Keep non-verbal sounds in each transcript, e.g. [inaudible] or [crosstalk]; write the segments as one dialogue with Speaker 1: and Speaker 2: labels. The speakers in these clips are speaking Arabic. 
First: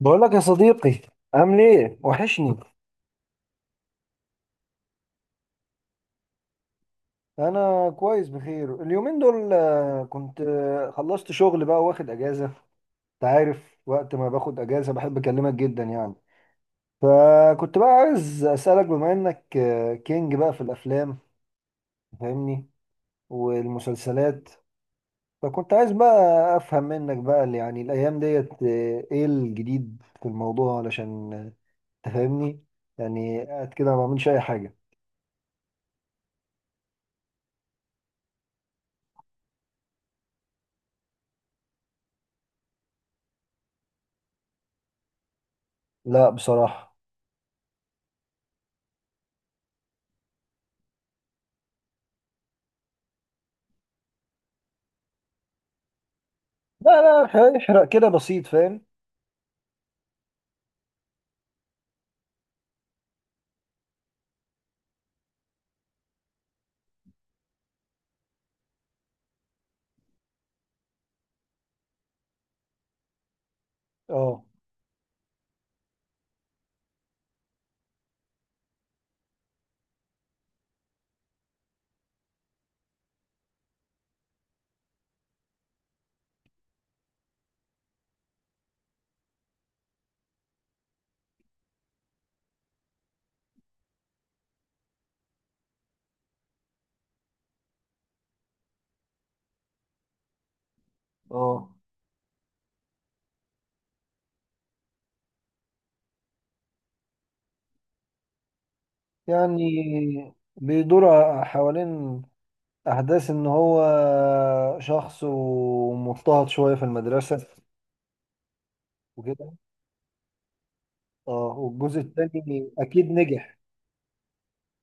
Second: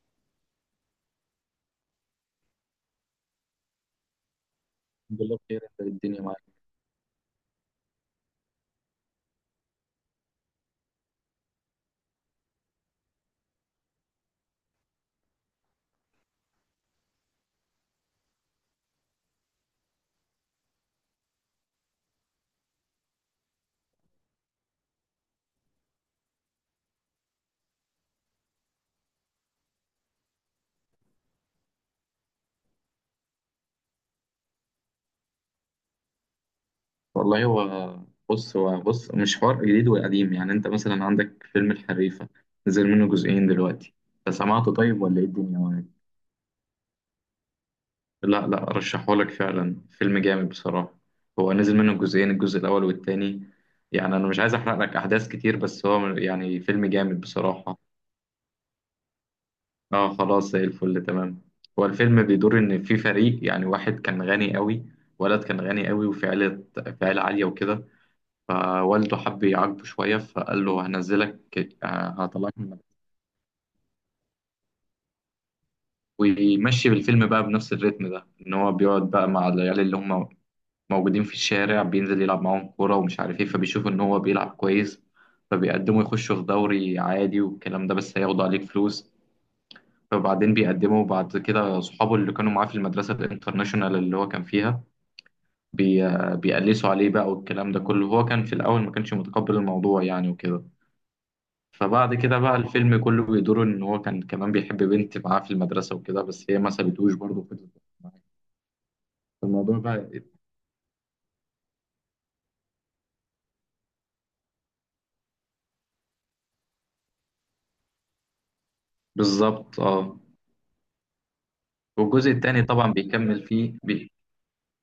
Speaker 1: بقول لك يا صديقي، عامل ايه؟ وحشني.
Speaker 2: الحمد لله بخير. انت إيه الدنيا معاك؟
Speaker 1: انا كويس، بخير. اليومين دول كنت خلصت شغل، بقى واخد اجازه. انت عارف وقت ما باخد اجازه بحب اكلمك جدا يعني. فكنت بقى عايز اسالك، بما انك كينج بقى في الافلام، فاهمني، والمسلسلات. فكنت عايز بقى افهم منك بقى اللي يعني الايام ديت ايه الجديد في الموضوع، علشان تفهمني يعني. قاعد كده ما بعملش اي حاجه.
Speaker 2: والله هو، بص مش حوار جديد وقديم. يعني انت مثلا عندك فيلم الحريفة، نزل منه جزئين دلوقتي. انت سمعته طيب ولا ايه الدنيا معاك؟
Speaker 1: لا بصراحه.
Speaker 2: لا لا، رشحهولك فعلا، فيلم جامد بصراحة. هو نزل منه جزئين، الجزء الاول والتاني. يعني انا مش عايز احرق لك احداث كتير، بس هو يعني فيلم
Speaker 1: لا
Speaker 2: جامد
Speaker 1: لا يحرق،
Speaker 2: بصراحة.
Speaker 1: يحرق كده بسيط، فاهم.
Speaker 2: اه، خلاص زي الفل، تمام. هو الفيلم بيدور ان في فريق، يعني واحد كان غني قوي، ولد كان غني قوي، وفي عيلة، في عيلة عالية وكده. فوالده حب يعاقبه شوية، فقال له هنزلك، آه، هطلعك من المدرسة.
Speaker 1: اه.
Speaker 2: ويمشي بالفيلم بقى بنفس الريتم ده، إن هو بيقعد بقى مع العيال اللي هم موجودين في الشارع، بينزل يلعب معاهم كورة ومش عارف إيه. فبيشوفوا إن هو بيلعب كويس، فبيقدموا يخشوا في دوري عادي والكلام ده، بس هياخدوا عليك فلوس. فبعدين بيقدموا بعد كده صحابه اللي كانوا معاه في المدرسة الانترناشونال اللي هو كان فيها، بي... بيقلسوا عليه بقى والكلام ده كله. هو كان في الأول ما كانش متقبل الموضوع يعني وكده.
Speaker 1: اه
Speaker 2: فبعد كده بقى الفيلم كله بيدور ان هو كان كمان بيحب بنت معاه في المدرسة وكده، بس هي ما سابتهوش برضه، فضلت معاه. الموضوع بقى
Speaker 1: يعني
Speaker 2: إيه؟
Speaker 1: بيدور حوالين احداث ان هو شخص ومضطهد شويه في المدرسه وكده.
Speaker 2: بالظبط اه.
Speaker 1: اه. والجزء
Speaker 2: والجزء التاني
Speaker 1: الثاني
Speaker 2: طبعا
Speaker 1: اكيد
Speaker 2: بيكمل
Speaker 1: نجح.
Speaker 2: فيه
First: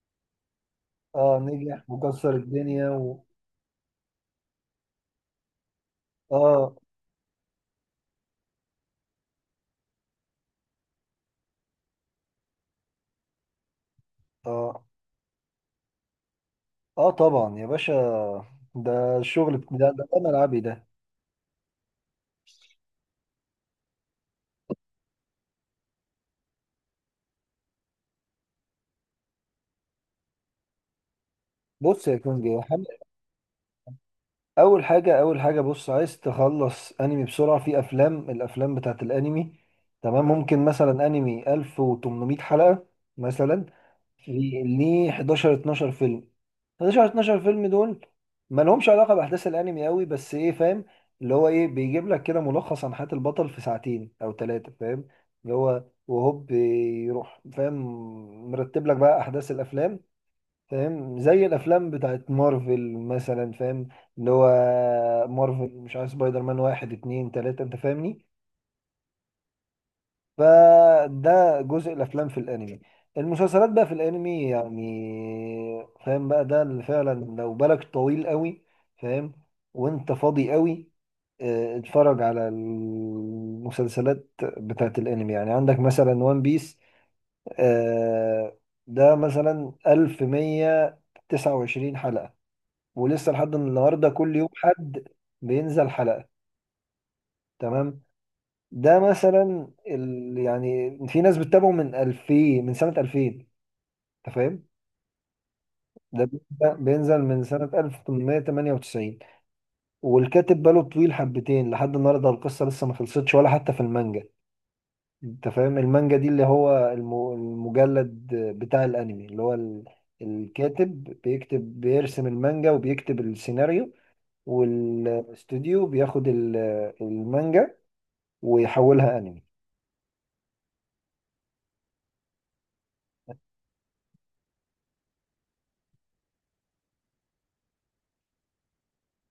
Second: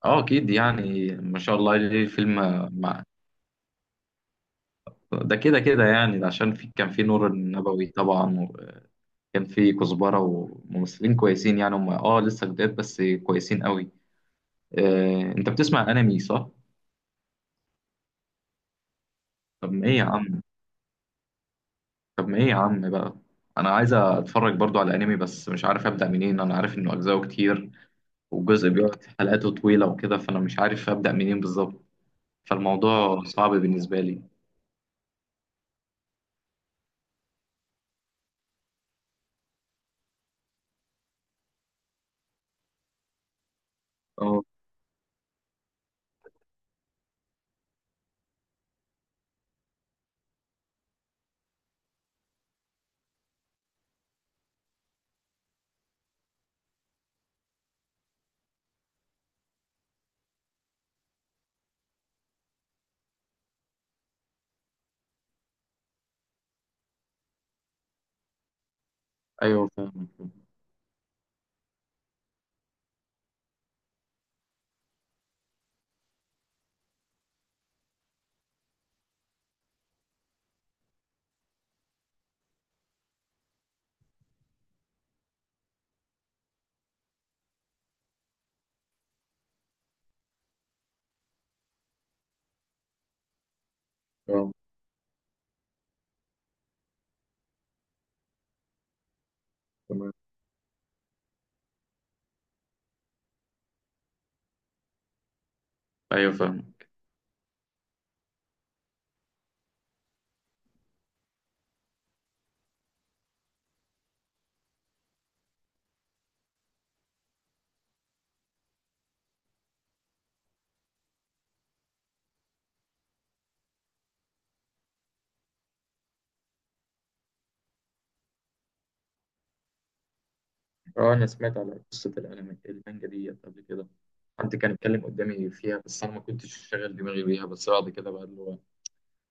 Speaker 2: اه اكيد. يعني ما
Speaker 1: اه،
Speaker 2: شاء الله
Speaker 1: نجح
Speaker 2: ليه الفيلم.
Speaker 1: وكسر الدنيا
Speaker 2: مع ده كده كده، يعني ده عشان في
Speaker 1: اه.
Speaker 2: كان في نور النبوي طبعا، وكان في كزبرة وممثلين كويسين، يعني هم اه لسه جداد بس كويسين قوي.
Speaker 1: اه.
Speaker 2: آه، انت بتسمع انمي صح؟
Speaker 1: اه طبعا يا باشا، ده الشغل
Speaker 2: طب ما ايه يا
Speaker 1: ده
Speaker 2: عم،
Speaker 1: ملعبي ده.
Speaker 2: بقى انا عايز اتفرج برضو على انمي، بس مش عارف ابدا منين. انا عارف انه اجزاءه كتير، والجزء بيقعد حلقاته طويله وكده، فانا مش عارف ابدا منين بالظبط.
Speaker 1: بص يا كونجي،
Speaker 2: فالموضوع صعب بالنسبه لي.
Speaker 1: اول حاجه بص، عايز تخلص انمي بسرعه، في افلام، الافلام بتاعت الانمي. تمام. ممكن مثلا انمي 1800 حلقه مثلا، في
Speaker 2: اه،
Speaker 1: ليه 11 12 فيلم. 11 12 فيلم دول ما لهمش علاقه باحداث الانمي قوي، بس ايه فاهم، اللي هو ايه، بيجيب لك كده ملخص عن حياه البطل في ساعتين او ثلاثه، فاهم. اللي هو وهوب يروح، فاهم، مرتب لك بقى احداث الافلام، فاهم، زي الافلام بتاعت مارفل مثلا، فاهم. اللي هو مارفل مش عارف سبايدر مان واحد اتنين تلاتة، انت فاهمني.
Speaker 2: ايوه فاهمك.
Speaker 1: فده جزء الافلام في الانمي. المسلسلات بقى في الانمي يعني، فاهم بقى، ده اللي فعلا لو بالك طويل قوي، فاهم، وانت فاضي قوي، اه، اتفرج على المسلسلات بتاعت الانمي. يعني عندك مثلا وان بيس، اه، ده مثلا 1129 حلقة، ولسه لحد النهارده كل يوم
Speaker 2: اه
Speaker 1: حد بينزل حلقة. تمام. ده مثلا
Speaker 2: تمام،
Speaker 1: يعني في ناس بتتابعه من سنة 2000، انت فاهم. ده
Speaker 2: ايوه فاهم.
Speaker 1: بينزل من سنة 1898، والكاتب باله طويل حبتين، لحد النهارده القصة لسه ما خلصتش ولا حتى في المانجا. انت فاهم المانجا دي اللي هو المجلد بتاع الانمي اللي هو الكاتب بيكتب، بيرسم المانجا وبيكتب السيناريو، والاستوديو بياخد المانجا ويحولها انمي.
Speaker 2: اه، انا سمعت على قصه الانمي المانجا دي قبل كده، حد كان اتكلم قدامي فيها، بس انا ما كنتش شاغل دماغي بيها. بس بعد كده بقى اللي هو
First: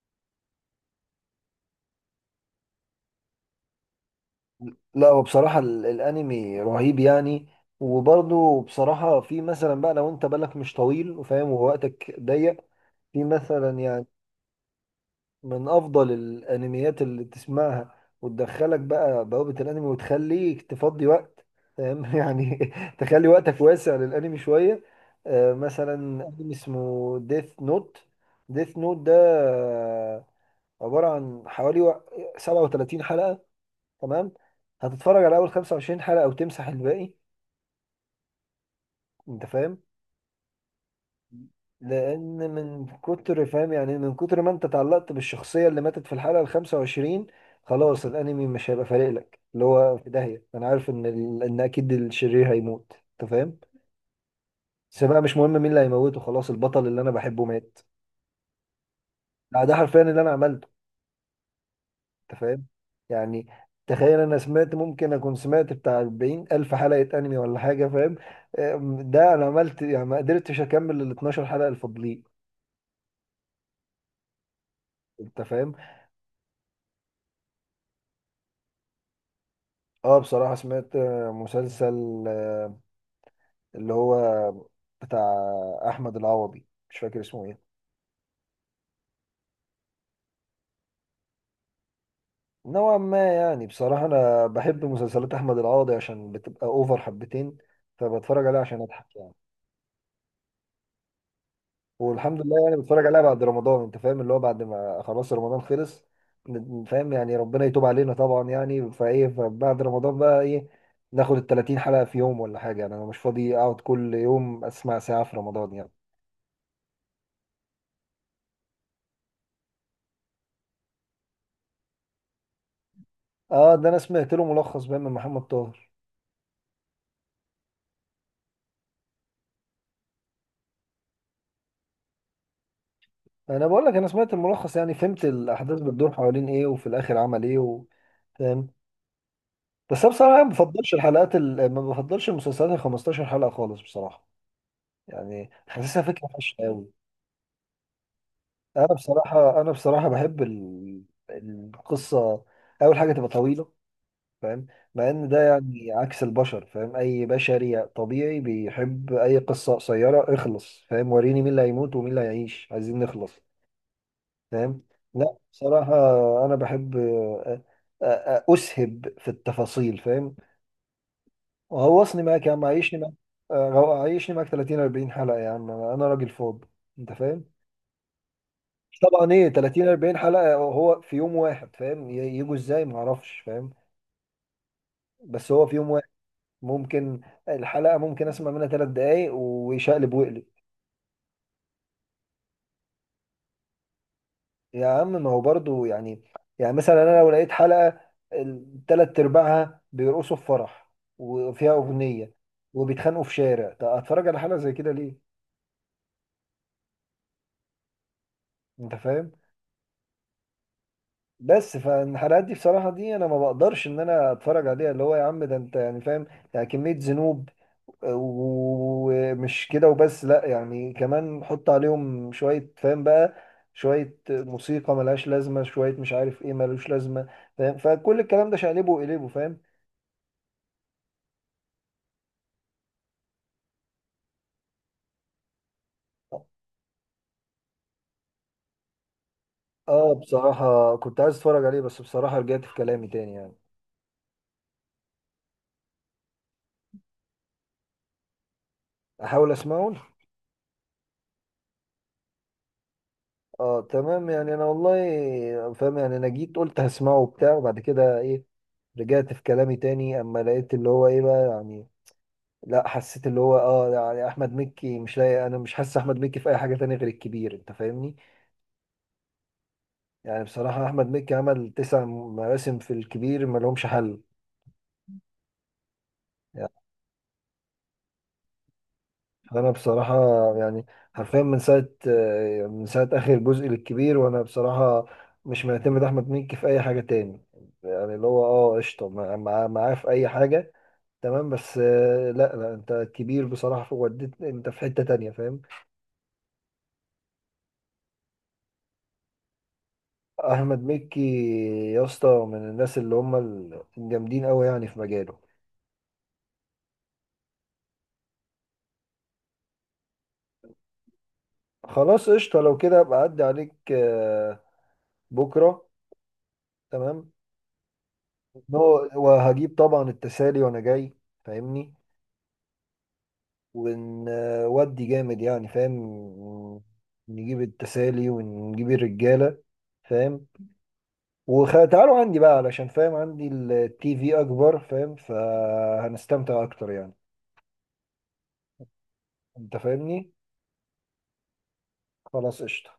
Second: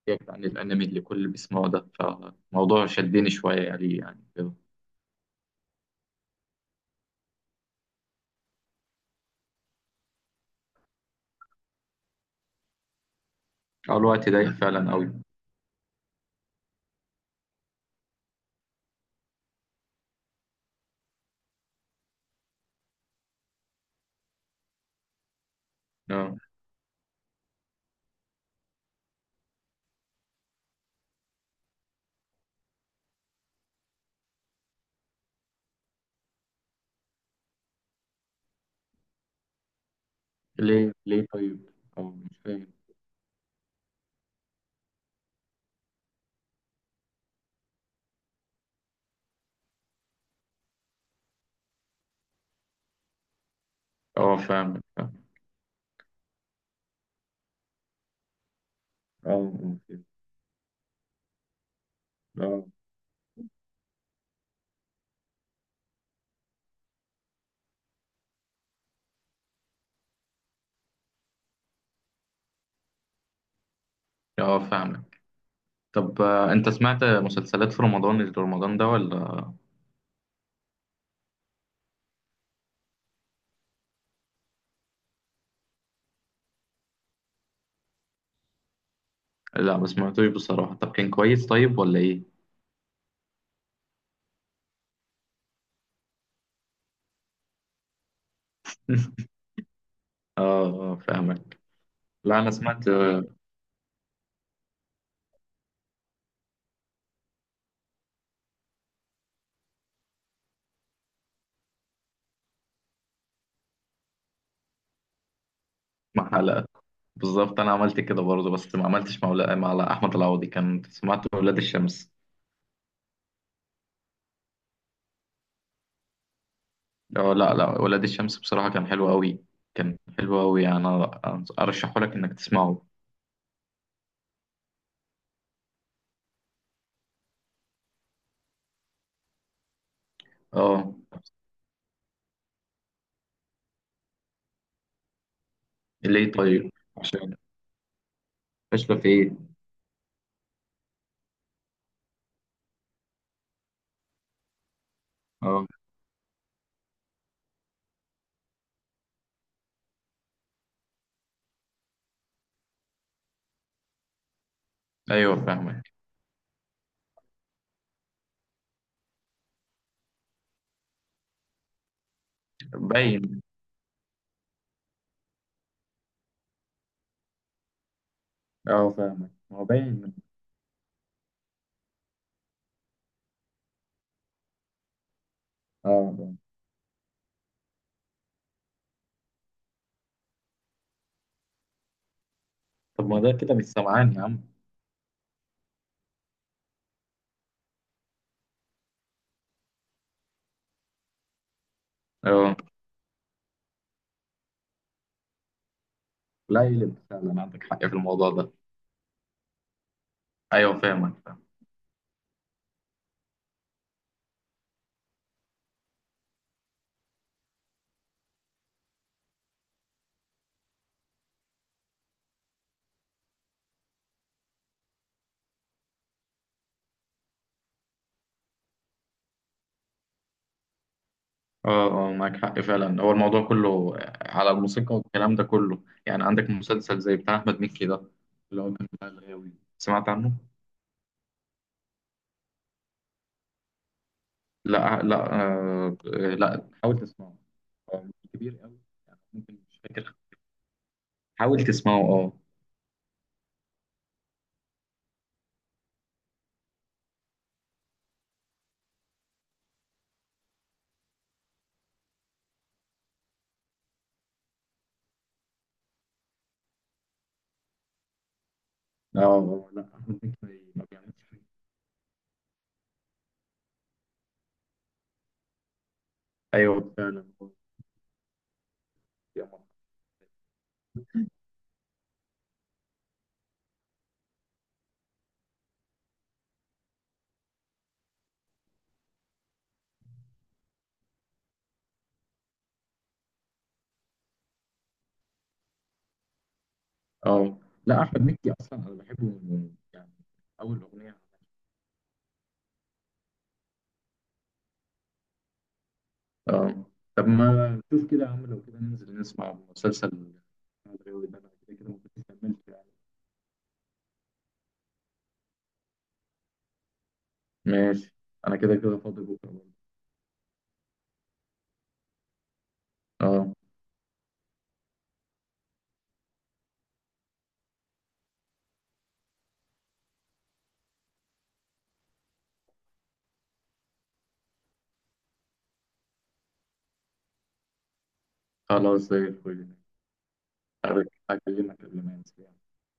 Speaker 2: يبعد عن الانمي اللي كل بيسمعه ده، فالموضوع شدني شويه يعني، كده.
Speaker 1: لا هو بصراحة الانمي رهيب يعني. وبرضه بصراحة في مثلا بقى لو انت بالك مش طويل وفاهم ووقتك ضيق، في مثلا
Speaker 2: اه،
Speaker 1: يعني
Speaker 2: الوقت ضيق فعلا قوي.
Speaker 1: من افضل الانميات اللي تسمعها وتدخلك بقى بوابة الانمي وتخليك تفضي وقت، فاهم [laughs] يعني تخلي وقتك واسع للانمي شوية. مثلا
Speaker 2: اه،
Speaker 1: انمي اسمه ديث نوت. ديث نوت ده عبارة عن حوالي 37 حلقة. تمام. هتتفرج على اول 25 حلقة او تمسح الباقي، انت فاهم.
Speaker 2: ليه طيب؟ أو مش
Speaker 1: لان
Speaker 2: فاهم.
Speaker 1: من كتر فاهم يعني إيه؟ من كتر ما انت تعلقت بالشخصية اللي ماتت في الحلقة ال 25، خلاص الانمي مش هيبقى فارق لك، اللي هو في داهية، انا عارف ان ان اكيد الشرير هيموت، انت فاهم.
Speaker 2: اه فاهمك
Speaker 1: بس
Speaker 2: فاهم.
Speaker 1: بقى مش مهم مين اللي هيموته، خلاص البطل اللي انا بحبه مات.
Speaker 2: اه،
Speaker 1: لا ده حرفيا اللي انا عملته، انت
Speaker 2: فهمت.
Speaker 1: فاهم.
Speaker 2: آه.
Speaker 1: يعني تخيل، انا سمعت، ممكن اكون سمعت بتاع 40 الف حلقه انمي ولا حاجه، فاهم. ده انا عملت يعني، ما قدرتش اكمل ال 12 حلقه الفاضلين،
Speaker 2: اه فاهمك.
Speaker 1: انت فاهم.
Speaker 2: طب، انت سمعت مسلسلات في رمضان اللي رمضان ده ولا؟
Speaker 1: اه بصراحه سمعت مسلسل اللي هو بتاع احمد العوضي، مش فاكر اسمه ايه.
Speaker 2: لا، ما سمعتوش بصراحة. طب كان كويس طيب ولا ايه؟
Speaker 1: نوعا ما يعني، بصراحه انا بحب مسلسلات احمد العوضي عشان بتبقى اوفر حبتين، فبتفرج عليها عشان
Speaker 2: [laughs]
Speaker 1: اضحك يعني.
Speaker 2: اه، اه فاهمك. لا
Speaker 1: والحمد
Speaker 2: انا
Speaker 1: لله، يعني
Speaker 2: سمعت،
Speaker 1: بتفرج عليها بعد رمضان، انت فاهم، اللي هو بعد ما خلاص رمضان خلص، فاهم يعني، ربنا يتوب علينا طبعا يعني. فايه، فبعد رمضان بقى ايه، ناخد ال 30 حلقة في يوم ولا حاجة، يعني انا مش فاضي اقعد كل يوم اسمع ساعة في رمضان يعني.
Speaker 2: مع حلقة. بالظبط انا عملت كده برضه، بس ما عملتش مع مع احمد العوضي كان، سمعت ولاد الشمس.
Speaker 1: اه ده انا سمعت له ملخص بقى من محمد طاهر.
Speaker 2: اه لا لا، ولاد الشمس بصراحة كان حلو قوي. كان حلو قوي يعني. انا ارشحه لك انك تسمعه.
Speaker 1: انا بقول لك، انا سمعت الملخص يعني، فهمت الاحداث بتدور حوالين ايه وفي الاخر عمل ايه فاهم. بس انا بصراحة ما
Speaker 2: اه
Speaker 1: بفضلش المسلسلات ال 15 حلقة خالص بصراحة. يعني حاسسها فكرة
Speaker 2: ليه
Speaker 1: فاشلة
Speaker 2: طيب؟
Speaker 1: قوي.
Speaker 2: عشان فاشلة في ايه؟
Speaker 1: انا بصراحه بحب القصه، اول حاجه تبقى طويله، فاهم. مع ان ده
Speaker 2: اه،
Speaker 1: يعني عكس البشر، فاهم، اي بشري طبيعي بيحب اي قصه قصيره، اخلص، فاهم، وريني مين اللي هيموت ومين اللي هيعيش، عايزين نخلص، فاهم. لا
Speaker 2: ايوه فاهمك.
Speaker 1: بصراحه انا بحب أ- اسهب في التفاصيل، فاهم. وغوصني معاك يا عم، عيشني معاك
Speaker 2: باين.
Speaker 1: عيشني معاك 30 40 حلقه يا عم، أنا راجل فاضي، انت فاهم.
Speaker 2: اه فاهمك،
Speaker 1: طبعا ايه
Speaker 2: ما هو
Speaker 1: 30
Speaker 2: باين.
Speaker 1: 40 حلقة هو في يوم واحد فاهم، يجوا ازاي ما اعرفش، فاهم. بس هو في يوم
Speaker 2: اه
Speaker 1: واحد
Speaker 2: آه.
Speaker 1: ممكن، الحلقة اسمع منها 3 دقايق ويشقلب ويقلب.
Speaker 2: طب ما ده كده مش سمعان يا عم.
Speaker 1: يا عم ما هو برضو يعني، يعني مثلا انا لو لقيت حلقة الثلاث ارباعها بيرقصوا في فرح وفيها اغنية
Speaker 2: اه
Speaker 1: وبيتخانقوا في شارع، طب اتفرج على حلقة زي كده ليه،
Speaker 2: لا، يقلب فعلا، عندك حق في الموضوع ده.
Speaker 1: انت فاهم.
Speaker 2: ايوه فاهمك فاهم.
Speaker 1: بس فالحلقات دي بصراحة دي أنا ما بقدرش إن أنا أتفرج عليها، اللي هو يا عم، ده أنت يعني فاهم. يعني كمية ذنوب، ومش كده وبس، لأ يعني كمان حط عليهم شوية، فاهم بقى، شوية موسيقى ملهاش لازمة، شوية مش عارف إيه ملوش لازمة، فاهم، فكل الكلام ده شقلبه وقلبه، فاهم.
Speaker 2: اه اه، معاك حق فعلا. هو الموضوع كله على الموسيقى والكلام ده كله. يعني عندك مسلسل زي بتاع احمد مكي ده، اللي هو كان بتاع الغاوي، سمعت
Speaker 1: اه
Speaker 2: عنه؟
Speaker 1: بصراحة كنت عايز أتفرج عليه، بس بصراحة رجعت في كلامي تاني يعني.
Speaker 2: لا لا، آه، لا حاول تسمعه. هو مش كبير قوي، يعني
Speaker 1: أحاول
Speaker 2: ممكن، مش
Speaker 1: أسمعه.
Speaker 2: فاكر. حاول تسمعه اه.
Speaker 1: اه تمام يعني، انا والله فاهم يعني، انا جيت قلت هسمعه وبتاع، وبعد كده ايه، رجعت في كلامي تاني اما لقيت اللي هو ايه بقى يعني. لا حسيت اللي هو اه، يعني احمد مكي مش لاقي، انا مش حاسس احمد مكي في اي حاجه تانية غير الكبير، انت فاهمني.
Speaker 2: اه لا، احمد
Speaker 1: يعني
Speaker 2: مكي ما
Speaker 1: بصراحه احمد
Speaker 2: بيعملش
Speaker 1: مكي
Speaker 2: حاجة.
Speaker 1: عمل 9 مواسم في الكبير، ما لهمش حل.
Speaker 2: ايوه فعلا هو بيعمل حاجة.
Speaker 1: انا بصراحه يعني حرفيا من ساعه اخر جزء للكبير، وانا بصراحه مش معتمد احمد مكي في اي حاجه تاني. يعني اللي هو اه قشطه معاه في اي حاجه، تمام. بس لا لا، انت كبير بصراحه، وديت انت في حته تانية، فاهم.
Speaker 2: اه لا، احمد مكي اصلا انا بحبه يعني اول
Speaker 1: احمد
Speaker 2: اغنيه.
Speaker 1: مكي يا اسطى من الناس اللي هم الجامدين قوي يعني في مجاله.
Speaker 2: اه طب ما شوف كده يا عم، لو كده ننزل نسمع مسلسل الغاوي ده، انا كده كده ما كنتش
Speaker 1: خلاص قشطه،
Speaker 2: كملت
Speaker 1: لو
Speaker 2: يعني.
Speaker 1: كده ابقى اعدي عليك بكره، تمام.
Speaker 2: ماشي، انا كده كده فاضي بكره برضه.
Speaker 1: وهجيب طبعا التسالي وانا جاي، فاهمني،
Speaker 2: اه
Speaker 1: ونودي جامد يعني فاهم، نجيب التسالي ونجيب الرجالة، فاهم، وتعالوا عندي بقى علشان فاهم عندي التي في أكبر، فاهم، فهنستمتع أكتر يعني.
Speaker 2: خلاص زي الفل.
Speaker 1: أنت فاهمني؟
Speaker 2: هكلمك قبل ما انسى يعني.
Speaker 1: خلاص قشطة.